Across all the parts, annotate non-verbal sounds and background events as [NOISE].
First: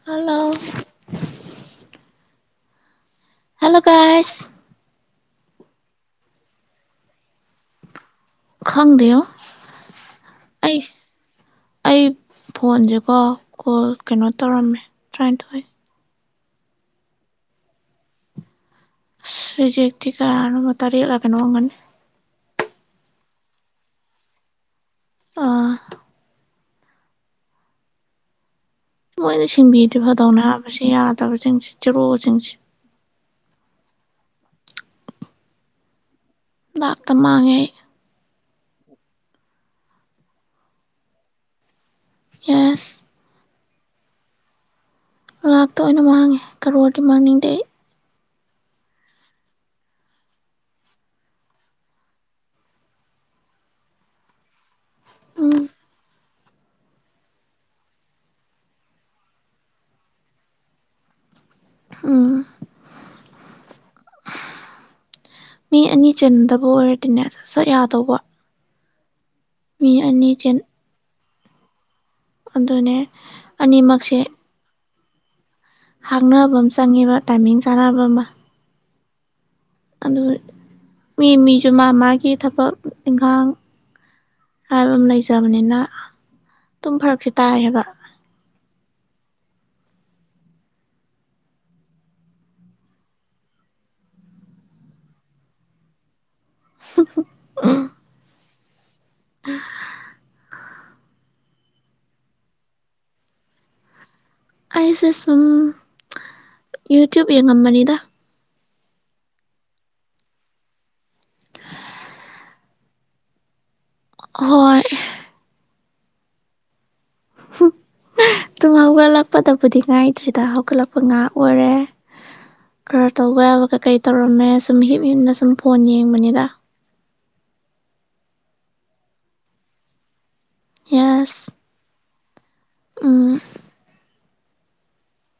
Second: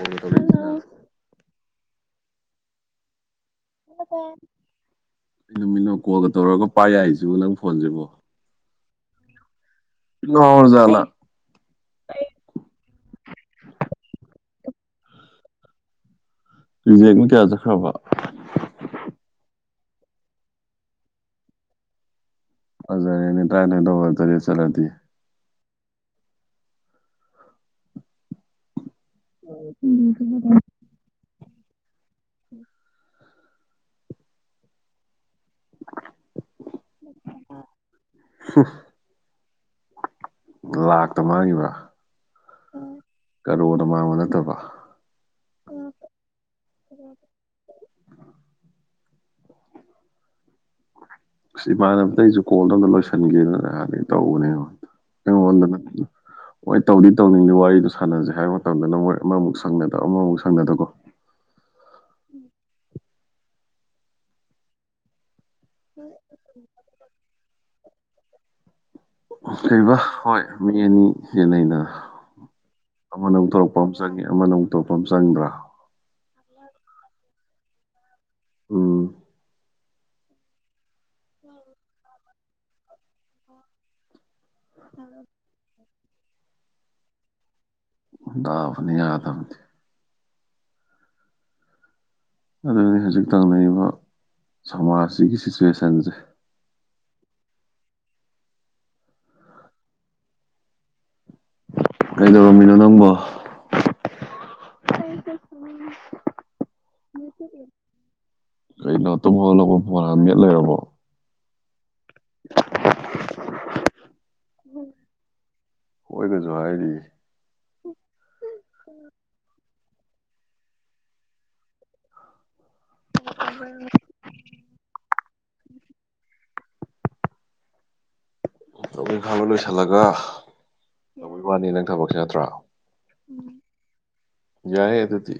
ꯑꯗꯨ hello hello ꯀꯁ ꯅꯨꯃꯤꯠꯅꯨ ꯀꯣꯜꯒ ꯇꯧꯔꯒ ꯄꯥꯏ ꯌꯥꯏꯁꯤꯕ ꯅꯪ ꯐꯣꯟꯁꯤꯕꯣ ꯈꯪꯗꯣ ꯑꯩ ꯉꯥꯎꯔꯖꯥꯠꯂꯥ ꯑꯩ ꯐꯣꯟꯁꯦꯀꯣ ꯀꯣꯜ ꯀꯩꯅꯣ ꯇꯧꯔꯝꯃꯦ ꯇꯔꯥꯅꯤꯊꯣꯏ ꯔꯤꯖꯦꯛꯅꯣ ꯀꯌꯥ ꯆꯠꯈ꯭ꯔꯕ ꯔꯤꯖꯦꯛꯛꯇꯤ ꯀꯅꯕ ꯇꯔꯦꯂꯒꯅꯅꯨꯡ ꯋꯥꯒꯅ ꯍꯖꯔꯅꯦ ꯇꯥꯏ ꯇ ꯇ ꯆꯂꯗꯤ ꯑꯥ ꯃꯣꯏꯅ ꯁꯤꯡꯕꯤꯗ ꯐꯥꯗꯧꯅ ꯍꯥꯏꯞꯕꯁꯤ ꯌꯥꯗꯕꯁꯤꯡꯁꯤ ꯆꯔꯣꯁꯤꯡꯁꯤ ꯂꯥꯛꯇ ꯃꯥꯡꯉꯦ ꯑꯩ ꯂꯥꯛꯇ ꯃꯥꯡꯈꯤꯕ꯭ꯔꯥ ꯑꯦꯁ ꯀꯔꯣ ꯃꯥꯡꯕ ꯅꯠꯇꯕ ꯂꯥꯛꯇ ꯑꯣꯏꯅ ꯃꯥꯡꯉꯦ ꯀꯔꯣꯔꯗꯤ ꯃꯥꯡꯅꯤꯡꯗꯦ ꯑꯩ ꯑꯁ ꯏꯃꯥꯟꯅ ꯑꯝꯇ ꯑꯩꯁꯨ ꯀꯣꯜꯗ ꯑꯝꯇ ꯂꯣꯏꯁꯟꯒꯦꯗꯅꯥꯟꯅꯩ ꯇꯧꯕꯅꯦꯕ ꯎꯝ ꯀꯉꯣꯂ ꯅ ꯍꯣꯏ ꯇꯧꯗꯤ ꯇꯧꯅꯤꯡꯗꯦ ꯋꯥꯔꯤꯗꯣ ꯁꯥꯟꯅꯁꯦ ꯍꯥꯏꯕ ꯃꯇꯝꯗꯅ ꯃꯣꯏ ꯑꯃꯃꯨꯛ ꯁꯪꯅꯗ ꯑꯃꯃꯨꯛ ꯁꯪꯅꯗꯀꯣ ꯎꯝ ꯃꯤ ꯑꯅꯤ ꯆꯟꯅꯗꯕ ꯑꯣꯏꯔꯗꯤꯅꯦ ꯁꯠ ꯌꯥꯗꯧꯕ ꯃꯤ ꯀꯩꯕ ꯑꯅꯤ ꯍꯣꯏ ꯆꯟ ꯃꯤ ꯑꯅꯤ ꯍꯦ ꯂꯩꯗ ꯑꯗꯨꯅꯦ ꯑꯃꯅ ꯑꯃꯨꯛ ꯇꯧꯔꯛꯄ ꯑꯃ ꯆꯪꯉꯦ ꯑꯃꯅ ꯑꯃꯨꯛ ꯇꯧꯔꯛꯄ ꯑꯃ ꯆꯪꯕ꯭ꯔꯥ ꯍꯥꯡꯅꯕ ꯑꯃ ꯆꯪꯉꯦꯕ ꯇꯥꯏꯃꯤꯡ ꯆꯥꯟꯅꯕ ꯑꯃ ꯎꯝ ꯑꯗꯨ ꯃꯤ ꯃꯤꯁꯨ ꯃꯥ ꯃꯥꯒꯤ ꯊꯕꯛ ꯏꯪꯈꯥꯡ ꯍꯥꯏꯕ ꯑꯃ ꯂꯩꯖꯕꯅꯤꯅ ꯑꯗꯨꯝ ꯐꯔꯛꯁꯦ ꯇꯥꯏꯌꯦꯕ ꯗꯥꯐꯅꯤ ꯑꯗꯗꯤ ꯑꯗꯨꯅꯤ ꯍꯧꯖꯤꯛ ꯇꯪꯅꯔꯤꯕ ꯁꯃꯥꯖꯁꯤꯒꯤ ꯁꯤꯆꯨꯋꯦꯁꯟꯁꯦ ꯑ ꯑ ꯑꯩꯗꯣ ꯃꯤꯅꯣ ꯅꯪꯕꯣ ꯑꯩꯁꯦ ꯁꯨꯝ ꯌꯨꯇ꯭ꯌꯨꯕ ꯌꯦꯡꯉꯝꯕꯅꯤꯗ ꯀꯩꯅꯣꯇꯣ ꯐꯥꯎ ꯂꯄ ꯐꯣꯟ ꯃꯦꯠ ꯂꯩꯔꯕꯣ [INAUDIBLE] ꯍꯣꯏ ꯍꯣꯏꯒꯁꯨ ꯍꯥꯏꯔꯤ ꯇꯨꯝ ꯍꯧꯒꯠꯂꯛꯄꯗ ꯕꯨꯗꯤ ꯉꯥꯏꯇ꯭ꯔꯤꯗ ꯍꯧꯒꯠꯂꯛꯄ ꯉꯥ ꯑꯣꯏꯔꯦ ꯈꯔ ꯇꯧꯕ ꯌꯥꯕ ꯀꯔꯤ ꯇꯧꯔꯝꯃꯦ ꯁꯨꯝ ꯍꯤꯞ ꯍꯤꯞꯅ ꯁꯨꯝ ꯐꯣꯟ ꯌꯦꯡꯕꯅꯤꯗ ꯂꯧꯕ ꯏꯪꯈꯥꯂꯣ ꯂꯣꯏꯁꯤꯜꯂꯒ ꯂꯧꯕꯤ ꯋꯥꯅꯤ ꯅꯪ ꯊꯕꯛꯁꯤ ꯅꯠꯇ꯭ꯔꯣ ꯎꯪ ꯌꯥꯏ ꯑꯗꯨꯗꯤ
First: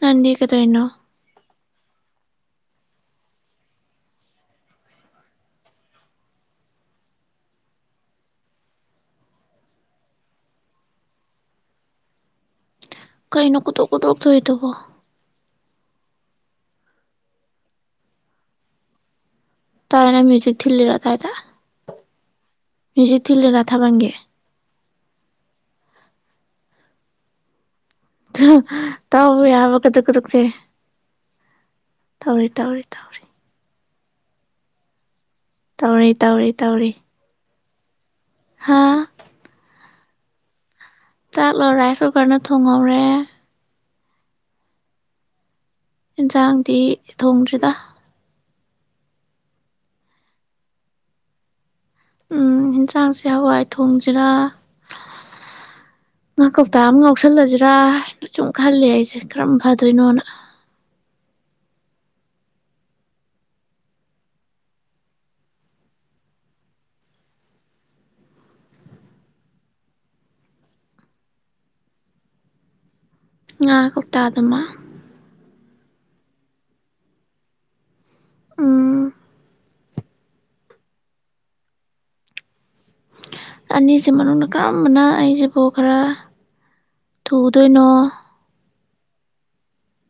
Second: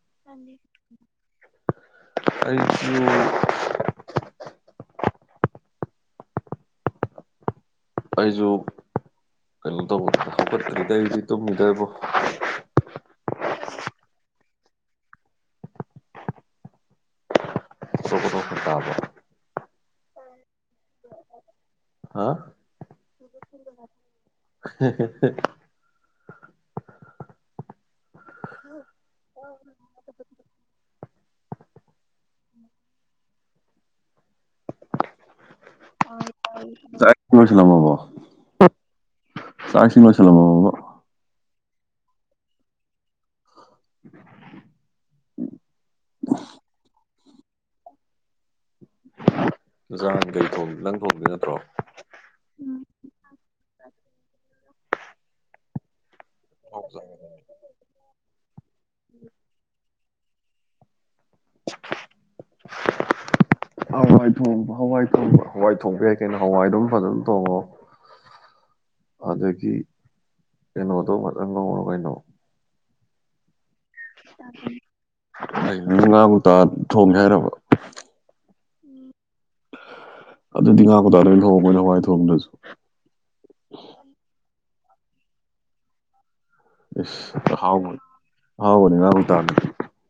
ꯅꯗꯤ ꯀꯗꯩꯅꯣ ꯑꯩꯖꯨ ꯑꯩꯁꯨ ꯀꯩꯅꯣ ꯇꯧꯕ ꯍꯧꯒꯠꯇꯔꯤꯗ ꯑꯩ ꯍꯧꯗꯤꯛ ꯇꯨꯝꯃꯤꯗꯕꯣ ꯋꯥ [UNINTELLIGIBLE] ꯇꯥꯏꯅ ꯃ꯭ꯌꯨꯁꯤꯛ ꯊꯤꯜꯂꯤꯔꯣ ꯑꯗꯌꯥꯏꯗ ꯍꯥ ꯃꯖꯤꯠ ꯊꯤꯂꯤꯔ ꯊꯥꯕꯜꯒꯤ ꯍꯍꯍ ꯇꯥꯎ ꯌꯥꯕ ꯀꯨꯗꯨꯛ ꯀꯨꯗꯨꯛꯁꯦ ꯇꯧꯔꯤ ꯇꯧꯔꯤ ꯇꯧꯔꯤ ꯇꯧꯔꯤ ꯇꯧꯔꯤ ꯇꯧꯔꯤ ꯀꯣꯏꯁꯝꯕꯣ ꯍꯥ ꯆꯥꯏꯁꯤꯡ ꯂꯣꯢꯃꯁꯂꯃꯕ ꯇꯥꯛꯂꯣ ꯔꯥꯏꯁ ꯀꯨꯀꯔꯅ ꯊꯣꯡꯍꯧꯔꯦ ꯏꯟꯁꯥꯡꯗꯤ ꯊꯣꯡꯗ꯭ꯔꯤꯗ ꯏꯟꯖꯥꯡ ꯀꯩ ꯅꯪ ꯊꯣꯡ ꯎ ꯑꯦꯟꯁꯥꯡꯁꯦ ꯍꯋꯥꯏ ꯊꯣꯡꯁꯤꯔꯥ ꯉꯥ ꯀꯧꯇꯥ ꯑꯃ ꯉꯥꯎꯁꯜꯂꯁꯤꯔꯥ ꯁꯨꯝ ꯈꯜꯂ ꯑꯩꯁꯦ ꯀꯔꯝ ꯐꯗꯣꯏꯅꯣꯅ [INAUDIBLE] ꯍꯋꯥꯏ ꯊꯣꯡꯕ ꯍꯋꯥꯏ ꯊꯣꯡꯕ ꯍꯋꯥꯏ ꯊꯣꯡꯕ ꯌꯥꯏ ꯀꯩꯅꯣ ꯍꯋꯥꯏꯗꯨ ꯑꯗꯨꯝ ꯐꯖꯅ ꯊꯣꯡꯉꯣ ꯑꯗꯒꯤ ꯀꯩꯅꯣꯗꯣ ꯇꯪ ꯉꯧꯔꯣ ꯀꯩꯅꯣ ꯉꯥ ꯀꯧꯇꯥ ꯑꯗꯨꯃ ꯉꯥꯕꯨꯇꯥ ꯊꯣꯡꯒꯦ ꯍꯥꯏꯔꯕ ꯎꯝ ꯑꯗꯨꯗꯤ ꯉꯥ ꯀꯧꯇꯥꯑꯣꯢꯅ ꯊꯣꯡꯉꯨ ꯀꯩꯅꯣ ꯍꯋꯥꯏ ꯊꯣꯡꯗ꯭ꯔꯁꯨ ꯑꯅꯤꯁꯤ ꯃꯅꯨꯡꯗ ꯀꯔꯝꯕꯅ ꯑꯩꯁꯤꯕꯨ ꯈꯔ ꯊꯨꯗꯣꯏꯅꯣ ꯍꯥꯎꯕꯅꯤ ꯑꯍꯥꯎꯕꯅꯤ ꯉꯥ ꯀꯧꯇꯥꯅ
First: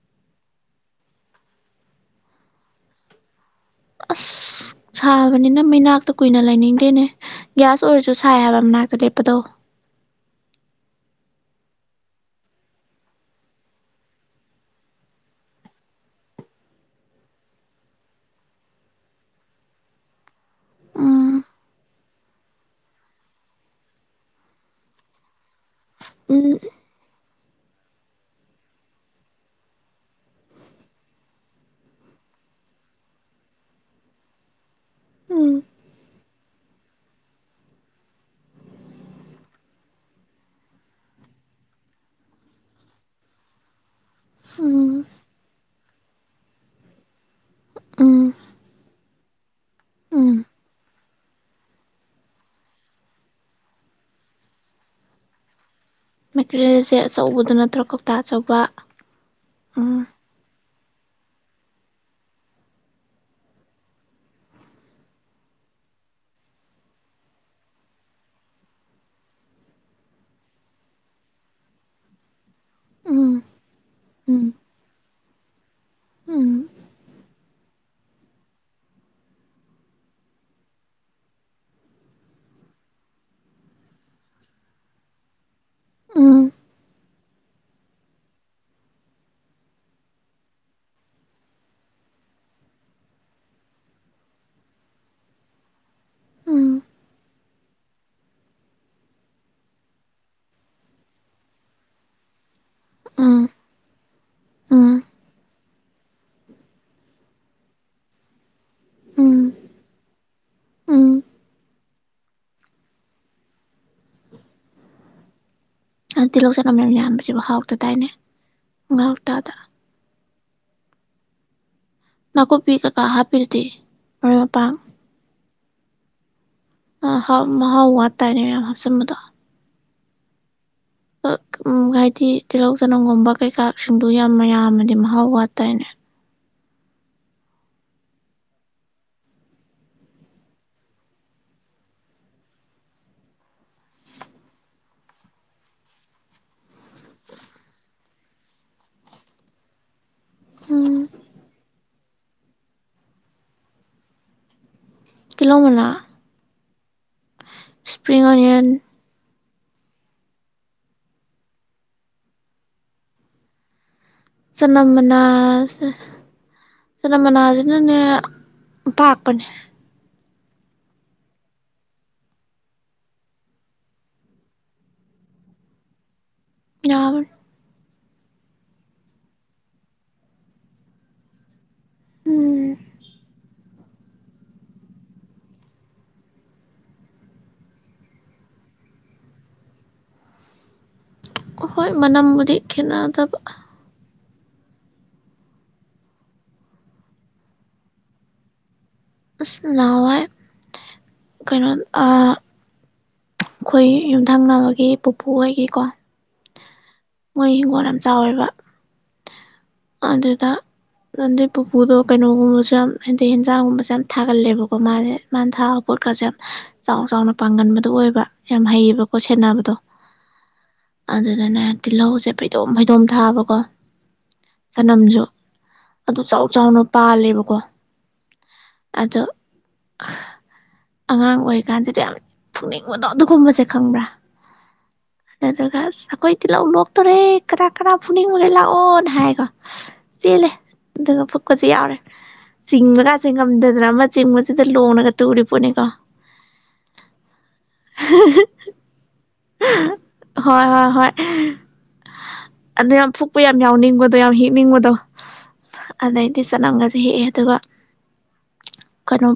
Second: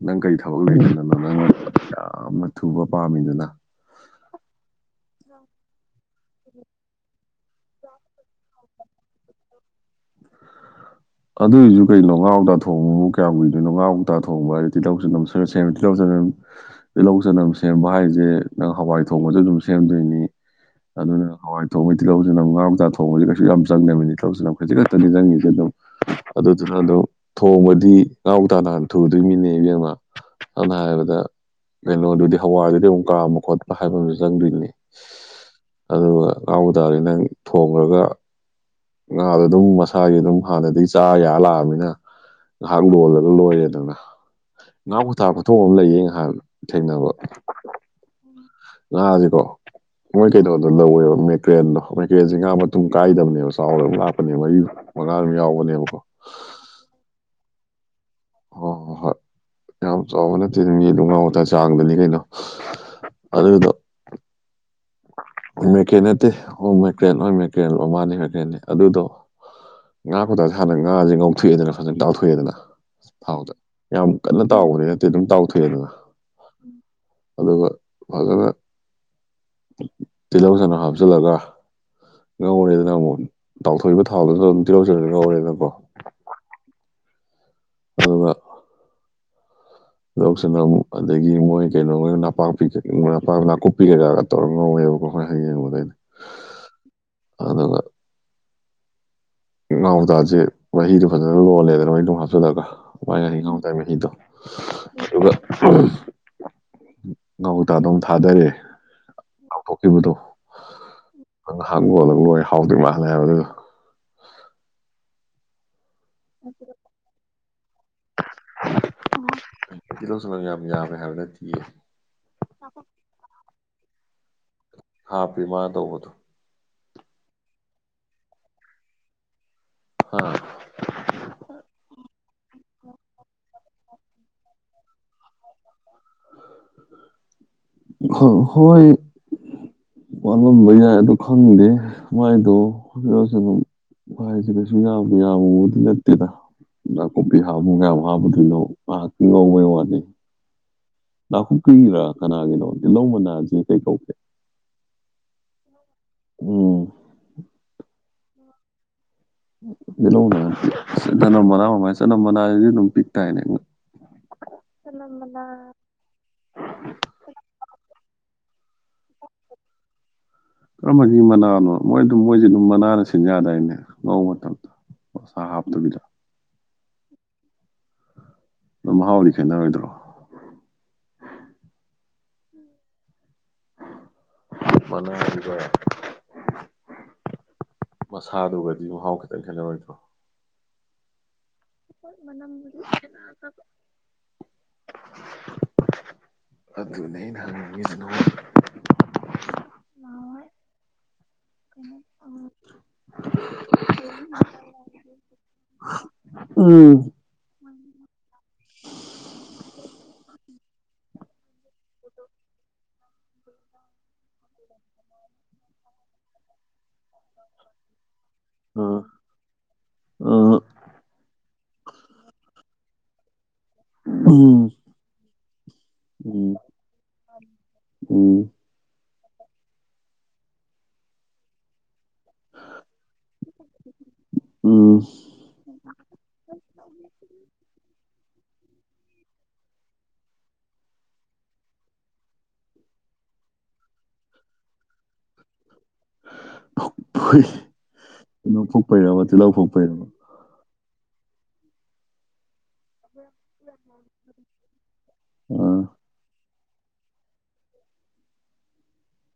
ꯅꯪ ꯀꯔꯤ ꯊꯕꯛ ꯂꯩꯔꯤꯅꯅꯣ ꯅꯪ ꯌꯥꯝꯅ ꯊꯨꯕ ꯄꯥꯝꯃꯤꯗꯨꯅ ꯑꯁ ꯁꯥꯕꯅꯤꯅ ꯃꯩꯅꯥꯛꯇ ꯀꯨꯏꯅ ꯂꯩꯅꯤꯡꯗꯦꯅꯦ ꯒ꯭ꯌꯥꯁ ꯑꯣꯏꯔꯁꯨ ꯁꯥꯏ ꯍꯥꯏꯕ ꯃꯅꯥꯛꯇ ꯂꯦꯞꯄꯗꯣ ꯑꯗꯨꯑꯣꯏꯁꯨ ꯀꯩꯅꯣ ꯉꯥꯎꯇꯥ ꯊꯣꯡꯕꯕꯨ ꯀꯨꯏꯗꯅꯣ ꯉꯥꯎꯇꯥ ꯊꯣꯡꯕ ꯍꯥꯏꯔꯗꯤ ꯇꯤꯜꯍꯧ ꯆ ꯅꯝ ꯁꯦꯝ ꯇꯤꯜꯍꯧ ꯆꯅꯝ ꯁꯦꯝꯕ ꯍꯥꯏꯁꯦ ꯅꯪ ꯍꯋꯥꯏ ꯊꯣꯡꯕꯁꯨ ꯑꯗꯨꯝ ꯁꯦꯝꯗꯣꯏꯅꯤ ꯑꯗꯨꯅ ꯎꯝ ꯍꯋꯥꯏ ꯊꯣꯡꯕꯩ ꯇꯤꯜꯍꯧꯁꯤꯅ ꯉꯥꯡꯇꯥꯥ ꯊꯣꯡꯕꯁꯤꯦ ꯀꯩꯁꯨ ꯌꯥꯝ ꯆꯪꯗꯕꯅꯤ ꯇꯧꯁꯤꯅ ꯈꯖꯤꯛ ꯈꯛꯇꯅꯤ ꯆꯪꯉꯤꯁꯦ ꯑꯗꯨꯝ ꯎꯝ ꯑꯗꯨꯗꯨꯅ ꯑꯗꯨ ꯊꯣꯡꯕꯗꯤ ꯉꯥꯎꯇꯥꯥꯗꯅ ꯊꯨꯗꯣꯏ ꯃꯤꯅꯦꯕꯡꯃ ꯑꯗꯨꯅ ꯍꯥꯢꯕꯗ ꯀꯩꯅꯣꯗꯨꯗꯤ ꯍꯋꯥꯏꯗꯨꯗꯤ ꯑꯃꯨꯛ ꯀꯥꯝꯕ ꯈꯣꯠꯄ ꯍꯥꯏꯕ ꯑꯃꯁꯨ ꯆꯪꯗꯣꯏꯅꯤ ꯎꯝ ꯑꯗꯨꯒ ꯉꯥꯎ ꯇꯥ ꯅꯪ ꯊꯣꯡꯈ꯭ꯔꯒ ꯉꯥꯗꯣ ꯑꯗꯨꯝ ꯃꯁꯥꯒꯤ ꯑꯗꯨꯝ ꯍꯥꯟꯅꯗꯒꯤ ꯆꯥ ꯌꯥ ꯂꯥꯛꯑꯅꯤꯅ ꯉꯥꯏꯍꯥꯛ ꯂꯣꯜꯂꯒ ꯂꯣꯏꯌꯦꯗꯅ ꯎꯝ ꯉꯥ ꯈꯨꯊꯥ ꯈꯨꯊꯣꯡ ꯑꯃ ꯂꯩꯌꯦ ꯉꯍꯥꯟ ꯊꯦꯡꯅꯕ ꯎꯝ ꯑ ꯍꯧꯖꯤꯀꯣ ꯃꯣꯏ ꯎꯝ ꯀꯩꯅꯣꯗꯣ ꯂꯧꯋꯦꯕ ꯃꯦꯀ꯭ꯔꯦꯟꯗꯣ ꯃꯦꯀ꯭ꯔꯦꯟꯁꯦ ꯉꯥ ꯃꯇꯨꯡ ꯀꯥꯏꯗꯕꯅꯦꯕ ꯆꯥꯎꯔꯦꯕ ꯂꯥꯛꯄꯅꯦ ꯃꯔꯤ ꯑꯥ ꯑꯃ ꯌꯥꯎꯕꯅꯦꯕꯀꯣ ꯃꯦꯀꯔꯤꯜꯁꯦ ꯑꯆꯧꯕꯗꯨ ꯅꯠꯇ꯭ꯔꯒ ꯀꯧꯇꯥ ꯑꯆꯧꯕ ꯍꯣꯏ ꯍꯣꯏ ꯑ ꯈꯣꯡꯒꯥꯎ ꯉꯇ ꯆꯥꯡꯗꯅꯤ ꯀꯩꯅꯣ ꯑꯗꯨꯗꯣ ꯃꯦꯀꯦꯅꯤꯠꯇꯤ ꯑꯣꯀꯅꯤ ꯃꯦꯀꯅꯤ ꯃꯥꯅꯤ ꯃꯦꯀꯅꯤꯅꯤ ꯑꯗꯨꯗꯣ ꯉꯥ ꯈꯨꯇꯥꯁꯦ ꯍꯥꯟꯅ ꯉꯥꯁꯦ ꯉꯧꯊꯣꯛꯑꯦꯗꯅ ꯐꯖꯅ ꯇꯥꯎꯊꯣꯛꯑꯦꯗꯅ ꯎꯝ ꯊꯥꯎꯗ ꯌꯥꯝ ꯀꯟꯅ ꯇꯥꯎꯕꯅꯦ ꯅꯠꯇꯦ ꯑꯗꯨꯝ ꯇꯥꯎꯊꯣꯛꯑꯦ ꯑꯗꯨꯅ ꯑ ꯐꯅ ꯇꯤꯜꯍꯧꯁꯅ ꯍꯥꯞꯆꯤꯜꯂꯒ ꯉꯧꯔꯦꯗꯅ ꯑꯃꯨꯛ ꯇꯥꯎꯊꯣꯛꯏꯕ ꯊꯥꯎꯗꯨꯅ ꯑꯗꯨꯝ ꯇꯤꯔꯧꯖꯔꯒ ꯉꯧꯔꯦꯗꯅꯀꯣ ꯎ ꯑꯕ ꯂꯧꯁꯤꯅ ꯑꯗꯒꯤ ꯃꯣꯏ ꯀꯩꯅꯣ ꯃꯣꯏ ꯅꯄꯥꯛꯄꯤꯄꯥꯛ ꯅꯥꯀꯨꯞꯄꯤ ꯀꯩꯀꯥꯒ ꯇꯧꯔꯒ ꯉꯝꯋꯣꯏꯕ ꯍ ꯍꯥꯏꯗꯥꯏꯅꯦ [UNINTELLIGIBLE] ꯉꯥꯎ ꯇꯥꯁꯦ ꯃꯍꯤꯗꯣ ꯐꯖꯅ ꯂꯣꯜꯂꯦꯗꯅ ꯃꯣꯏ ꯑꯗꯨꯝ ꯍꯥꯞꯆꯤꯜꯂꯒ ꯋꯥꯥꯏ ꯉꯤ ꯉꯥꯎ ꯇꯤꯜꯍꯧ ꯇꯥꯏ ꯃꯍꯤꯗꯣ ꯁꯤꯕ ꯉꯧꯇꯥꯗꯧ ꯊꯥꯗꯔꯦ ꯉꯥꯎꯊꯣꯛꯈꯤꯕꯗꯣ ꯉ ꯉꯥꯏꯍꯥꯛ ꯂꯣꯜꯂ ꯂꯣꯏ ꯍꯥꯎꯗꯣꯏ ꯃꯥꯜꯂꯦ ꯍꯥꯏꯕꯗꯨ ꯇꯤꯜꯍꯧ ꯆꯠꯅꯝ ꯃꯌꯥꯝ ꯌꯥꯟꯕꯁꯤꯕꯨ ꯍꯥꯎꯇꯗꯥꯏꯅꯦ ꯉꯥꯎꯇꯥꯗ ꯄꯥ ꯍꯥꯏꯕꯗ ꯊꯦ ꯅꯥꯀꯨꯞ ꯄꯤ ꯀꯀꯥ ꯍꯥꯄꯤꯔꯗꯤ ꯃ ꯃꯄꯥꯡ ꯍꯥꯞꯄꯦ ꯃꯥꯅ ꯇꯧꯕꯗꯣ ꯑ ꯃꯍꯥꯎ ꯋꯥꯇꯥꯥꯏꯅꯦ ꯃꯌꯥꯝ ꯍꯥꯞꯆꯤꯟꯕꯗꯣ ꯍ ꯍꯥꯏꯗꯤ ꯇꯤꯜꯍꯧ ꯆꯅꯝꯒꯨꯝꯕ ꯀꯩꯀꯥꯁꯤꯡꯗꯨ ꯌꯥꯝꯅ ꯌꯥꯝꯅꯗꯤ ꯃꯍꯥꯎ ꯋꯥꯠ ꯇꯥꯏꯅꯦ ꯍ ꯍꯣꯏ ꯋꯥꯠꯂꯝꯕ ꯌꯥꯏ ꯑꯗꯨ ꯈꯪꯗꯦ ꯃꯥꯏꯗꯣ ꯍꯧꯔꯁꯨ ꯑꯗꯨꯝ ꯍꯥꯏꯁꯦ ꯀꯩꯁꯨ ꯌꯥꯝꯕ ꯌꯥꯝꯕꯨꯗꯤ ꯅꯠꯇꯦꯗ ꯀꯣꯄꯤ ꯍꯥꯨꯡꯒ ꯌꯥꯝ ꯍꯥꯕꯗꯤꯅꯣ ꯑ ꯉꯕ ꯋꯥꯅꯤ ꯂꯥꯛꯍꯨꯞ ꯀꯔꯤꯔꯥ ꯀꯅꯥꯒꯤꯅꯣ ꯇꯤꯜꯍꯧ ꯃꯅꯥꯁꯤ ꯀꯩ ꯀꯧꯒꯦ ꯀꯤꯂꯣꯃꯤꯅꯥ ꯎ ꯏꯁꯄ꯭ꯔꯤꯡ ꯑꯣꯅꯤꯌꯟ ꯃꯅꯥꯏꯁ ꯅ ꯃꯅ ꯑꯗꯨ ꯅ ꯄꯤꯛ ꯇꯥꯏꯅꯦ ꯁꯅꯝ ꯃꯦ ꯁꯅꯝ ꯃꯁꯤꯅꯅꯦ ꯄꯥꯀꯅ ꯀꯔꯝꯕꯒꯤ ꯃꯅꯥꯅꯣ ꯃꯣꯏ ꯑꯗꯨꯝ ꯃꯣꯏꯁꯦ ꯑꯗꯨꯝ ꯃꯅꯥꯅ ꯁꯦꯟꯖꯥꯗꯏꯅꯦ ꯉꯧꯕ ꯃꯇꯝꯗ ꯑꯁꯗ ꯂꯥ ꯌꯥꯕ ꯃꯍꯥ ꯑꯣꯏꯂꯤ ꯀꯦꯟꯅ ꯑꯣꯏꯣꯏꯗ꯭ꯔꯣ ꯎꯝ ꯃꯅꯦ ꯍꯥꯏ ꯀ ꯃꯁꯥꯗꯨꯒꯗꯤ ꯃꯍꯥꯎ ꯈꯤꯇꯪ ꯈꯦꯠꯅꯔꯣꯏꯗ꯭ꯔꯣ ꯍꯣꯏ ꯅꯥꯝꯒꯗꯤ ꯀꯅꯗ ꯑꯗꯨꯅꯦ ꯑꯩꯅ ꯍꯪꯅꯤꯡꯉꯤꯁꯤꯅ ꯁ ꯋꯥꯥꯏ ꯀꯩꯅꯣ ꯑꯩꯈꯣꯏ ꯌꯨꯝꯊꯪꯅꯕꯒꯤ ꯄꯨꯄꯨ ꯍꯣꯏꯒꯤꯀꯣ ꯎꯝ ꯃꯣꯏ ꯍꯤꯡꯒꯣꯜ ꯌꯥꯝ ꯆꯥꯎꯋꯦꯕ ꯑꯗꯨꯗ ꯑꯗꯨꯗꯩ ꯄꯨꯄꯨꯗꯣ ꯀꯩꯅꯣꯒꯨꯝꯕꯁꯨ ꯌꯥꯝ ꯍꯥꯏꯗꯤ ꯍꯦꯟꯖꯥꯡꯒꯨꯝꯕꯁꯨ ꯌꯥꯝ ꯊꯥꯒꯠꯂꯦꯕꯀꯣ ꯃꯥꯁꯦ ꯃꯥꯅ ꯊꯥꯑꯠ ꯄꯣꯠꯀꯁꯦ ꯌꯥꯝ ꯆꯥꯎ ꯆꯥꯎꯅ ꯄꯥꯡꯒꯟꯕꯗꯨꯣ ꯑꯣꯏꯕ ꯌꯥꯝ ꯑ ꯑ ꯍꯩꯌꯦꯕꯀꯣ ꯁꯦꯟꯅꯕꯗꯣ ꯑꯗꯨꯗꯅ ꯇꯤꯜꯍꯧꯁꯦ ꯐꯩꯗꯣꯛꯝꯩ ꯗꯣꯝ ꯊꯥꯕꯀꯣ ꯎꯝ ꯆꯅꯝꯁꯨ ꯑꯗꯨ ꯆꯥꯎ ꯎꯝ ꯆꯥꯎꯅ ꯄꯥꯜꯂꯦꯕꯀꯣ ꯎꯝ ꯑꯗꯣ ꯑꯉꯥꯡ ꯑꯣꯏꯔꯤꯀꯥꯟꯁꯤꯗꯤ ꯌꯥꯝ ꯄꯨꯛꯅꯤꯡꯕꯗꯣ ꯑꯗꯨꯒꯨꯝꯕꯁꯦ ꯈꯪꯕ꯭ꯔꯥ ꯎꯝ ꯑꯗꯨꯗꯨꯒ ꯑꯁ ꯑꯩꯈꯣꯏ ꯇꯤꯜꯍꯧ ꯂꯣꯛꯇꯣꯔꯦ ꯀꯅꯥ ꯀꯅꯥ ꯐꯨꯅꯤꯡ ꯃꯈꯒꯩ ꯂꯥꯛꯑꯣ ꯍꯥꯏꯀꯣ ꯆꯦꯜꯂꯦ ꯑꯗꯨꯒ ꯐꯨꯛꯄꯁꯨ ꯌꯥꯎꯔꯦ ꯆꯤꯡꯕꯒꯥꯁꯦ ꯉꯝꯗꯗꯅ ꯑꯃ ꯆꯤꯡꯕꯁꯤꯗ ꯂꯣꯡꯉꯒ ꯇꯨꯔꯤ ꯄꯣꯠꯅꯤꯀꯣ ꯇꯤꯧ ꯐꯣꯛꯄꯩꯔꯃꯣ ꯇꯤꯜꯍꯧ ꯄꯣꯛꯄꯩꯔꯃ ꯍꯣꯏ ꯍꯣꯏ ꯍꯣꯏ ꯑꯗꯨ ꯌꯥꯝ ꯐꯨꯛꯄ ꯌꯥꯝ ꯌꯥꯎꯅꯤꯡꯕꯗꯣ ꯌꯥꯝ ꯍꯤꯛꯅꯤꯡꯕꯗꯣ ꯑꯥ ꯑꯗꯩꯗꯤ ꯆꯠꯅꯝꯒꯁꯦ ꯍꯦꯛꯑꯦ ꯑꯗꯨꯒ ꯀꯩꯅꯣ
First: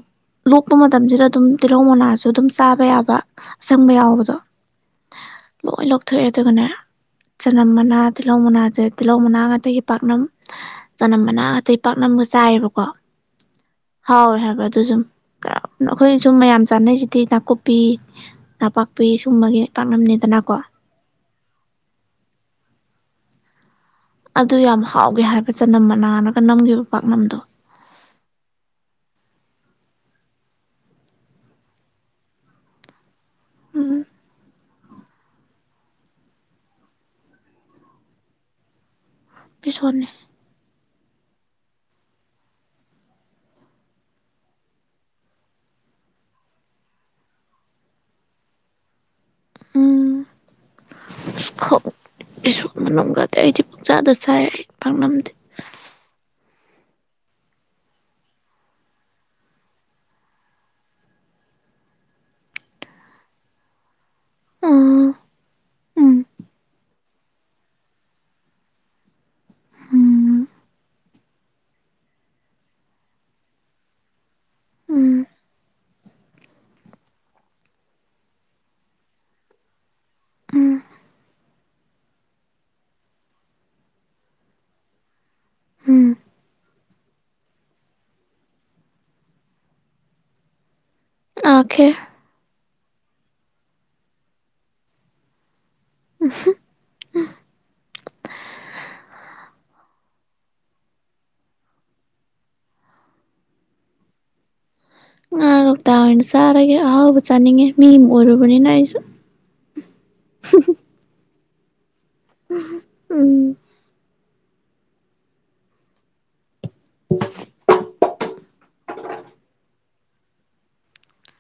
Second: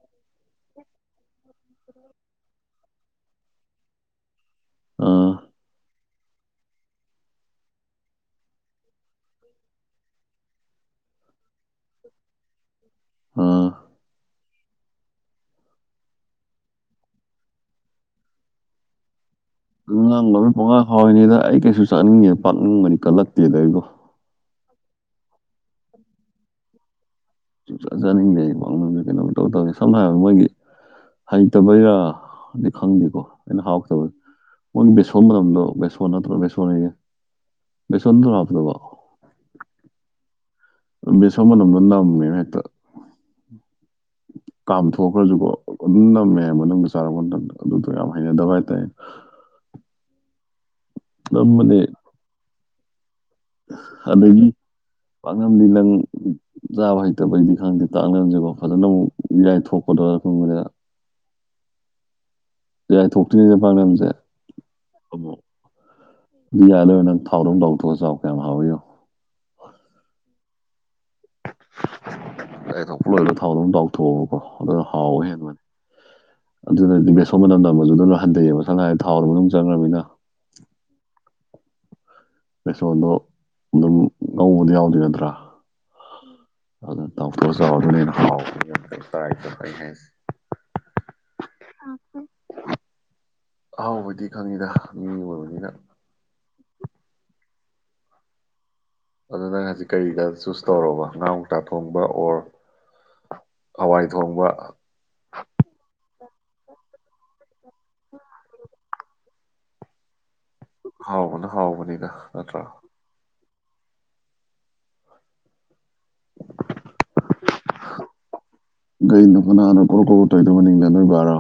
ꯂꯣꯛꯄ ꯃꯇꯝꯁꯤꯗ ꯑꯗꯨꯝ ꯇꯤꯜꯍꯧ ꯃꯅꯥꯁꯨ ꯑꯗꯨꯝ ꯆꯥꯕ ꯌꯥꯕ ꯑꯁꯪꯕ ꯌꯥꯎꯕꯗꯣ ꯑꯥ ꯊꯣꯛꯑꯦ ꯑꯗꯨꯒꯅꯦ ꯆꯅꯝ ꯃꯅꯥ ꯇꯤꯜꯍꯧ ꯃꯅꯥꯁꯦ ꯇꯤꯜꯍꯧ ꯃꯅꯥꯒ ꯑꯇꯩꯒꯤ ꯄꯥꯛꯅꯝ ꯆꯅꯝ ꯃꯅꯥ ꯑꯇꯩ ꯄꯥꯛꯅꯝꯒ ꯆꯥꯏꯌꯦꯕꯀꯣ ꯑꯥ ꯍꯥꯎ ꯍꯕ ꯑꯗꯨ ꯁꯨꯝ ꯑꯩꯈꯣꯏ ꯁꯨꯝ ꯃꯌꯥꯝ ꯆꯥꯅꯩꯁꯤꯗꯤ ꯅꯥꯀꯨꯞꯄꯤ ꯅꯥꯄꯥꯛꯄꯤ ꯁꯨꯝꯕꯒꯤ ꯑꯉꯥꯡꯕꯣꯏ ꯄꯥꯛꯅꯝꯅꯤꯗꯅꯀꯣ ꯄꯨꯡꯉꯥ ꯍꯥꯎꯔꯤꯅꯤꯗ ꯑꯩ ꯀꯩꯁꯨ ꯆꯥꯛꯅꯤꯡꯉꯦ ꯄꯥꯛꯅꯤꯡꯕꯅꯤ ꯀꯜꯂꯛꯇꯦꯗ ꯑꯩꯕꯣ ꯑꯗꯨ ꯌꯥꯝ ꯍꯥꯎꯒꯦ ꯍꯥꯏꯕ ꯆꯅꯝ ꯃꯅꯥꯔꯒ ꯅꯝꯈꯤꯕ ꯄꯥꯛꯅꯝꯗꯣ ꯆꯥ ꯆꯥꯅꯤꯡꯗꯦꯗ ꯀꯩꯅꯣꯝ ꯇꯧ ꯇꯧꯦ ꯁꯝꯅ ꯍꯥꯏꯔꯕꯗ ꯃꯣꯏꯒꯤ ꯍꯩꯇꯕꯩꯔꯥ ꯍꯥꯏꯗꯤ ꯈꯪꯗꯦꯀꯣ ꯑꯩꯅ ꯍꯥꯎꯇꯕ ꯎꯝ ꯃꯣꯏ ꯕꯦꯁꯣꯟ ꯃꯇꯝꯗꯣ ꯕꯦꯁꯣꯟ ꯅꯠꯇ꯭ꯔꯣ ꯕꯦꯁꯣꯟꯌꯦ ꯕꯦꯁꯣꯟꯗ ꯍꯥꯞꯄꯇꯕ ꯐ ꯁꯣꯟꯅꯤ ꯃꯤꯁꯃꯅꯝꯗꯅ ꯅꯝꯃꯦ ꯍꯛꯇ [INAUDIBLE] ꯀꯥꯝꯊꯣꯛꯈ꯭ꯔꯁꯨꯀꯣ ꯑꯗꯨꯝ ꯅꯝꯃꯦ ꯃꯅꯨꯡꯗ ꯆꯥꯔꯛꯄ ꯃꯇꯝꯗ ꯑꯗꯨꯗꯣ ꯌꯥꯝ ꯍꯩꯅꯗꯕ ꯍꯥꯏꯇꯥꯔꯦ ꯎꯝ ꯅꯃꯅꯦ ꯃꯪꯒꯠ ꯑꯗꯒꯤ ꯄꯥꯛꯅꯝ ꯂꯤ ꯂꯪ ꯆꯥꯕ ꯍꯩꯇꯕꯩꯗꯤ ꯈꯪꯗꯦ ꯇꯥꯛꯅꯔꯁꯦꯀꯣ ꯐꯖꯅ ꯑꯃꯨꯛ ꯏꯔꯏꯊꯣꯛꯀꯗꯧꯔꯥ ꯈꯪꯕꯗ [INAUDIBLE] ꯌꯥꯦꯏ ꯊꯣꯛꯣꯛꯇꯉꯁ ꯐꯥꯡꯅꯝꯁꯦ ꯑ ꯎꯝ ꯑꯗꯨ ꯌꯥꯏꯂꯣꯏ ꯅꯪ ꯊꯥꯎ ꯂꯝ ꯂꯥꯎꯊꯣꯛꯑꯒ ꯆꯥꯎ ꯀꯌꯥꯝ ꯍꯥꯎꯋꯌꯣ ꯎꯝ ꯂꯊꯣꯛꯄ ꯂꯣꯏꯂ ꯊꯥꯎꯗ ꯑꯗꯨꯝ ꯄꯥꯎꯊꯣꯛꯑꯕꯀꯣ ꯑꯗꯨꯅ ꯎꯝ ꯍꯥꯎꯕ ꯍꯦꯟꯕꯅꯦ ꯑꯗꯨꯅꯗꯤꯕꯦꯠꯁꯣꯕ ꯃꯇꯝꯗ ꯃꯗꯨꯨꯗ ꯂꯣꯏ ꯍꯟꯊꯩꯑꯕ ꯁꯉꯥꯏ ꯊꯥꯎꯔꯕ ꯃꯅꯨꯡ ꯆꯪꯈ꯭ꯔꯅꯤꯅ ꯎꯝ ꯑꯩꯁꯣꯟꯗꯣ ꯑꯗꯨꯝ ꯉꯧꯕꯗꯤ ꯌꯥꯎꯗꯣꯏ ꯅꯠꯇ꯭ꯔꯥ ꯎꯝ ꯑꯗꯨ ꯇ ꯀꯁꯨꯅ ꯍꯥꯎꯦ ꯑꯈꯦ ꯑꯍꯥꯎꯕꯗꯤ ꯈꯪꯉꯤꯗ ꯃꯤ ꯑꯣꯏꯕꯅꯤꯅ ꯎ ꯑꯗꯨ ꯅꯪ ꯍꯧꯖꯤꯛ ꯀꯔꯤꯗ ꯆꯨꯁ ꯇꯧꯔꯕ ꯉꯥꯇꯥ ꯊꯣꯡꯕ ꯑꯣꯔ ꯍꯋꯥꯏ ꯊꯣꯡꯕ ꯉꯥ ꯉꯧꯇ ꯑꯣꯏꯅ ꯆꯥꯔꯒꯦ ꯑꯍꯥꯎꯕ ꯆꯥꯅꯤꯡꯉꯦ ꯃꯤ ꯑꯃ ꯑꯣꯏꯔꯨꯕꯅꯤꯅ ꯑꯩꯁꯨ ꯍꯥꯎꯕꯅ ꯍꯥꯎꯕꯅꯤꯅ ꯎꯝ ꯀꯩꯅ ꯍꯅꯔ ꯀꯣꯀꯣꯇꯣꯏꯗ ꯃꯅꯤꯡꯗ ꯅꯣꯏ ꯕꯥꯔꯣ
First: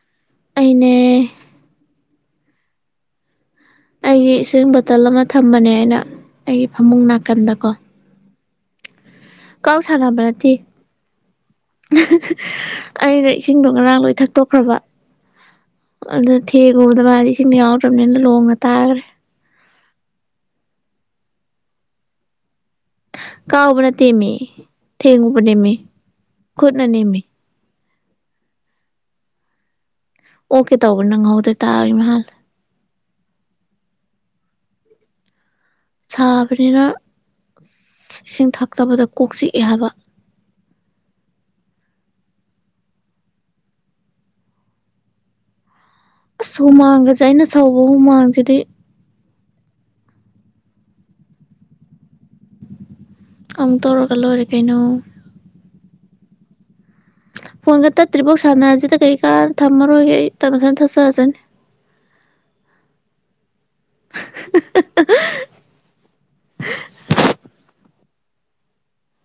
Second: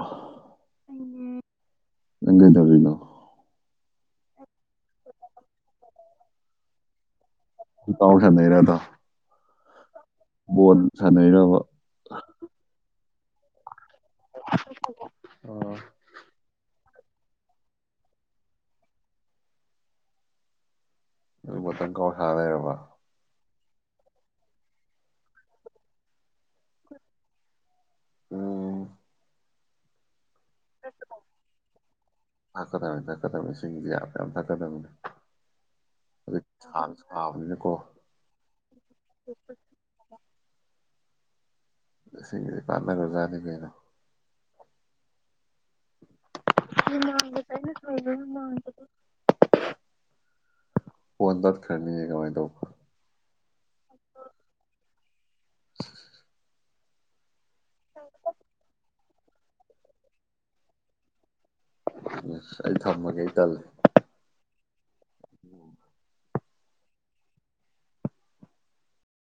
ꯑꯩꯅꯦ ꯉꯪ ꯇꯕꯤꯗꯣ ꯑꯩꯒꯤ ꯏꯁꯤꯡ ꯕꯣꯇꯜ ꯑꯃ ꯊꯝꯕꯅꯦ ꯑꯩꯅ ꯑꯩꯒꯤ ꯐꯃꯨꯡ ꯅꯥꯀꯟꯗꯀꯣ ꯅꯤꯔꯗꯥ ꯁꯂꯕ꯭ꯔꯠꯇ ꯑꯩꯅ ꯏꯁꯤꯡꯗꯣ ꯉꯔꯥꯡ ꯂꯣꯏ ꯊꯛꯇꯣꯛꯈ꯭ꯔꯕ ꯑꯣ ꯑꯗꯨꯗ ꯊꯦꯡ ꯌꯨꯕꯗ ꯋꯥꯔꯤꯔꯤꯁꯤꯡꯗ ꯌꯥꯎꯗ꯭ꯔꯕꯅꯤꯅ ꯂꯣꯡꯉ ꯇꯥꯈ꯭ꯔꯦ ꯏꯒ ꯇꯪꯒꯣ ꯍꯥꯏꯗꯔꯔꯕ ꯀꯥꯎꯕꯅ ꯇꯦꯝꯃꯤ ꯊꯦꯡꯉꯨꯕ ꯅꯦꯝꯃꯤ ꯈꯨꯠꯅ ꯅꯦꯝꯃꯤ ꯎꯝ ꯑꯣꯀꯦ ꯇꯧꯕ ꯅꯪꯍꯧꯗꯦ ꯇꯥꯔꯤꯃꯜ ꯊꯕꯅꯤꯁ ꯌꯥꯝ ꯊꯛꯀꯗꯕꯅꯤ ꯍꯧꯖꯤꯛ ꯁꯥꯕꯅꯤꯅ ꯁꯥꯁꯨ ꯁꯥꯕꯅꯤꯅꯀꯣ ꯏꯁꯤꯡ ꯊꯛꯇꯕꯗ ꯀꯣꯛ ꯆꯤꯛꯑꯦ ꯍꯥꯏꯕ [UNINTELLIGIBLE] [INAUDIBLE] ꯁꯤꯒꯤꯗꯤ ꯄꯥꯅꯔꯖꯥꯅꯤ ꯀꯩꯅꯣ ꯑꯁ ꯍꯨꯃꯥꯡꯒꯁꯦ ꯑꯩꯅ ꯁꯧꯕ ꯍꯨꯃꯥꯡꯁꯤꯗꯤ ꯑꯣ ꯑꯟꯗꯖ ꯈꯔꯅꯤ ꯍꯥꯏ ꯀꯃꯥꯏꯗ ꯑꯃꯨ ꯇꯧꯔꯒ ꯂꯣꯏꯔ ꯀꯩꯅꯣ ꯐꯣꯟꯒ ꯇꯠꯇ꯭ꯔꯤꯐꯥꯎ ꯁꯥꯟꯅꯔꯁꯤꯗ ꯀꯩꯀꯥ ꯊꯝꯃꯔꯣꯏꯒꯦ ꯑꯩ ꯇꯞꯅꯊꯅ ꯊꯛꯆꯔꯁꯅꯤ ꯑ ꯑꯩ ꯊꯝꯃꯒꯦ ꯑꯩ ꯀꯜꯂꯦ [UNINTELLIGIBLE] [INAUDIBLE] ꯎꯝ